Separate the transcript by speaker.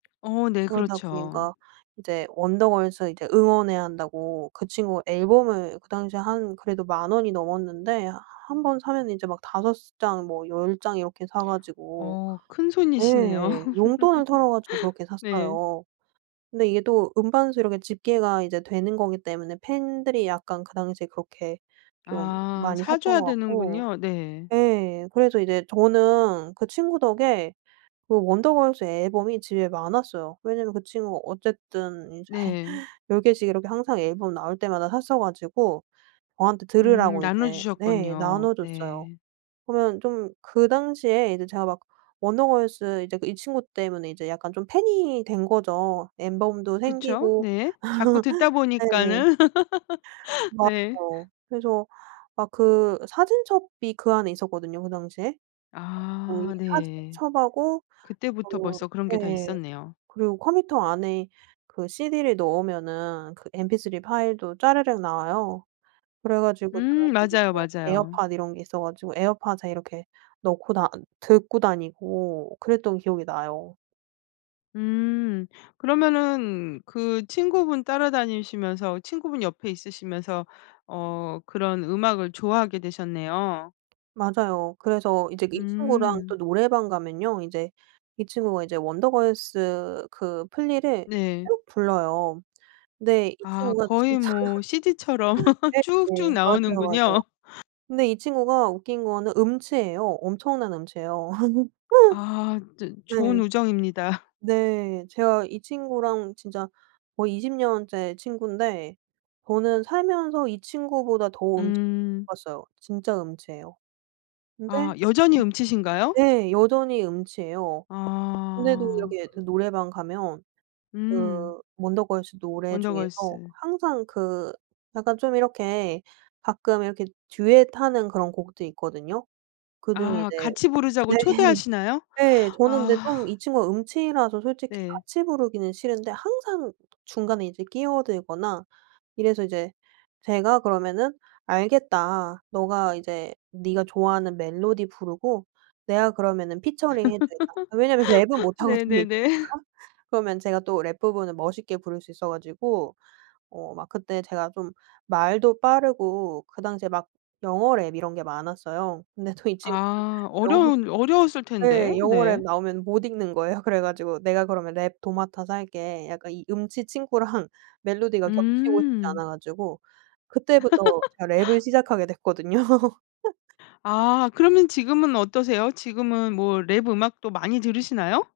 Speaker 1: 어 네.
Speaker 2: 그러다
Speaker 1: 그렇죠.
Speaker 2: 보니까 이제 원더걸스 이제 응원해야 한다고 그 친구가 앨범을 그 당시에 한 그래도 10,000 원이 넘었는데 한번 사면은 이제 막 5 장 뭐 10 장 이렇게 사 가지고
Speaker 1: 어. 큰 손이시네요.
Speaker 2: 예 용돈을 털어 가지고 그렇게
Speaker 1: 네.
Speaker 2: 샀어요. 근데 이게 또 음반 수 이렇게 집계가 이제 되는 거기 때문에 팬들이 약간 그 당시에 그렇게 좀
Speaker 1: 아.
Speaker 2: 많이
Speaker 1: 사
Speaker 2: 샀던
Speaker 1: 줘야
Speaker 2: 거 같고
Speaker 1: 되는군요. 네.
Speaker 2: 예 그래서 이제 저는 그 친구 덕에 그 원더걸스 앨범이 집에 많았어요. 왜냐면 그 친구가 어쨌든 이제
Speaker 1: 네.
Speaker 2: 10 개씩 이렇게 항상 앨범 나올 때마다 샀어 가지고 저한테
Speaker 1: 음.
Speaker 2: 들으라고 이제 네
Speaker 1: 나눠주셨군요.
Speaker 2: 나눠줬어요.
Speaker 1: 네.
Speaker 2: 그러면 좀 그 당시에 이제 제가 막 원더걸스 이제 이 친구 때문에 이제 약간 좀 팬이 된 거죠. 앨범도
Speaker 1: 그쵸.
Speaker 2: 생기고
Speaker 1: 네. 자꾸 듣다
Speaker 2: 네.
Speaker 1: 보니까는. 네.
Speaker 2: 맞아요. 그래서 막 그 사진첩이 그 안에 있었거든요 그 당시에. 그래 가지고 이
Speaker 1: 아. 네.
Speaker 2: 사진첩하고
Speaker 1: 그때부터
Speaker 2: 어
Speaker 1: 벌써 그런 게 다
Speaker 2: 네.
Speaker 1: 있었네요.
Speaker 2: 그리고 컴퓨터 안에 그 cd를 넣으면은 그 mp3 파일도 짜르륵 나와요. 그래 가지고
Speaker 1: 음.
Speaker 2: 사람들이
Speaker 1: 맞아요,
Speaker 2: 뭐
Speaker 1: 맞아요.
Speaker 2: 에어팟 이런 게 있어 가지고 에어팟에 이렇게 넣고 다 듣고 다니고 그랬던 기억이 나요.
Speaker 1: 음. 그러면은 그 친구분 따라다니시면서 친구분 옆에 있으시면서 어 그런 음악을 좋아하게 되셨네요.
Speaker 2: 맞아요. 그래서 이제 이 친구랑 또
Speaker 1: 음.
Speaker 2: 노래방 가면요 이제 이 친구가 이제 원더걸스 그 플리를
Speaker 1: 네.
Speaker 2: 쭉 불러요. 근데 이
Speaker 1: 아.
Speaker 2: 친구가
Speaker 1: 거의
Speaker 2: 진짜
Speaker 1: 뭐 cd처럼 쭉쭉
Speaker 2: 네네. 맞아요, 맞아요.
Speaker 1: 나오는군요.
Speaker 2: 근데 이 친구가 웃긴 거는 음치예요. 엄청난 음치예요.
Speaker 1: 아. 저 좋은
Speaker 2: 네.
Speaker 1: 우정입니다.
Speaker 2: 네. 제가 이 친구랑 진짜 거의 20 년째 친구인데 저는 살면서 이 친구보다 더 음치 못
Speaker 1: 음.
Speaker 2: 봤어요. 진짜 음치예요.
Speaker 1: 아.
Speaker 2: 근데
Speaker 1: 여전히 음치신가요?
Speaker 2: [unintelligible] 네 여전히 음치예요. 그런데도
Speaker 1: 아.
Speaker 2: 이렇게 그 노래방 가면
Speaker 1: 음.
Speaker 2: 그 원더걸스 노래 중에서
Speaker 1: 원더걸스.
Speaker 2: 항상 그 약간 좀 이렇게 가끔 이렇게 듀엣 하는 그런 곡도 있거든요. 그중에
Speaker 1: 아.
Speaker 2: 이제
Speaker 1: 같이 부르자고
Speaker 2: 네.
Speaker 1: 초대하시나요?
Speaker 2: 네. 저는 이제 좀
Speaker 1: 아.
Speaker 2: 이 친구가 음치라서 솔직히
Speaker 1: 네.
Speaker 2: 같이 부르기는 싫은데 항상 중간에 이제 끼어들거나 이래서 이제 제가 그러면은 "알겠다. 너가 이제 네가 좋아하는 멜로디 부르고 내가 그러면은 피처링 해 주겠다." 왜냐면 랩은 못하거든요. 이
Speaker 1: 네네네.
Speaker 2: 친구가. 그러면 제가 또 랩 부분을 멋있게 부를 수 있어 가지고 어 막 그때 제가 좀 말도 빠르고 그 당시에 막 영어 랩 이런 게 많았어요. 근데 또 이 친구는
Speaker 1: 아.
Speaker 2: 영어
Speaker 1: 어려운 어려웠을 텐데.
Speaker 2: 네. 영어 랩
Speaker 1: 네.
Speaker 2: 나오면 못 읽는 거예요. 그래 가지고 "내가 그러면 랩 도맡아서 할게." 약간 이 음치 친구랑 멜로디가 겹치고 싶지
Speaker 1: 음.
Speaker 2: 않아 가지고 그때부터 제가 랩을 시작하게 됐거든요.
Speaker 1: 아. 그러면 지금은 어떠세요? 지금은 뭐 랩 음악도 많이 들으시나요?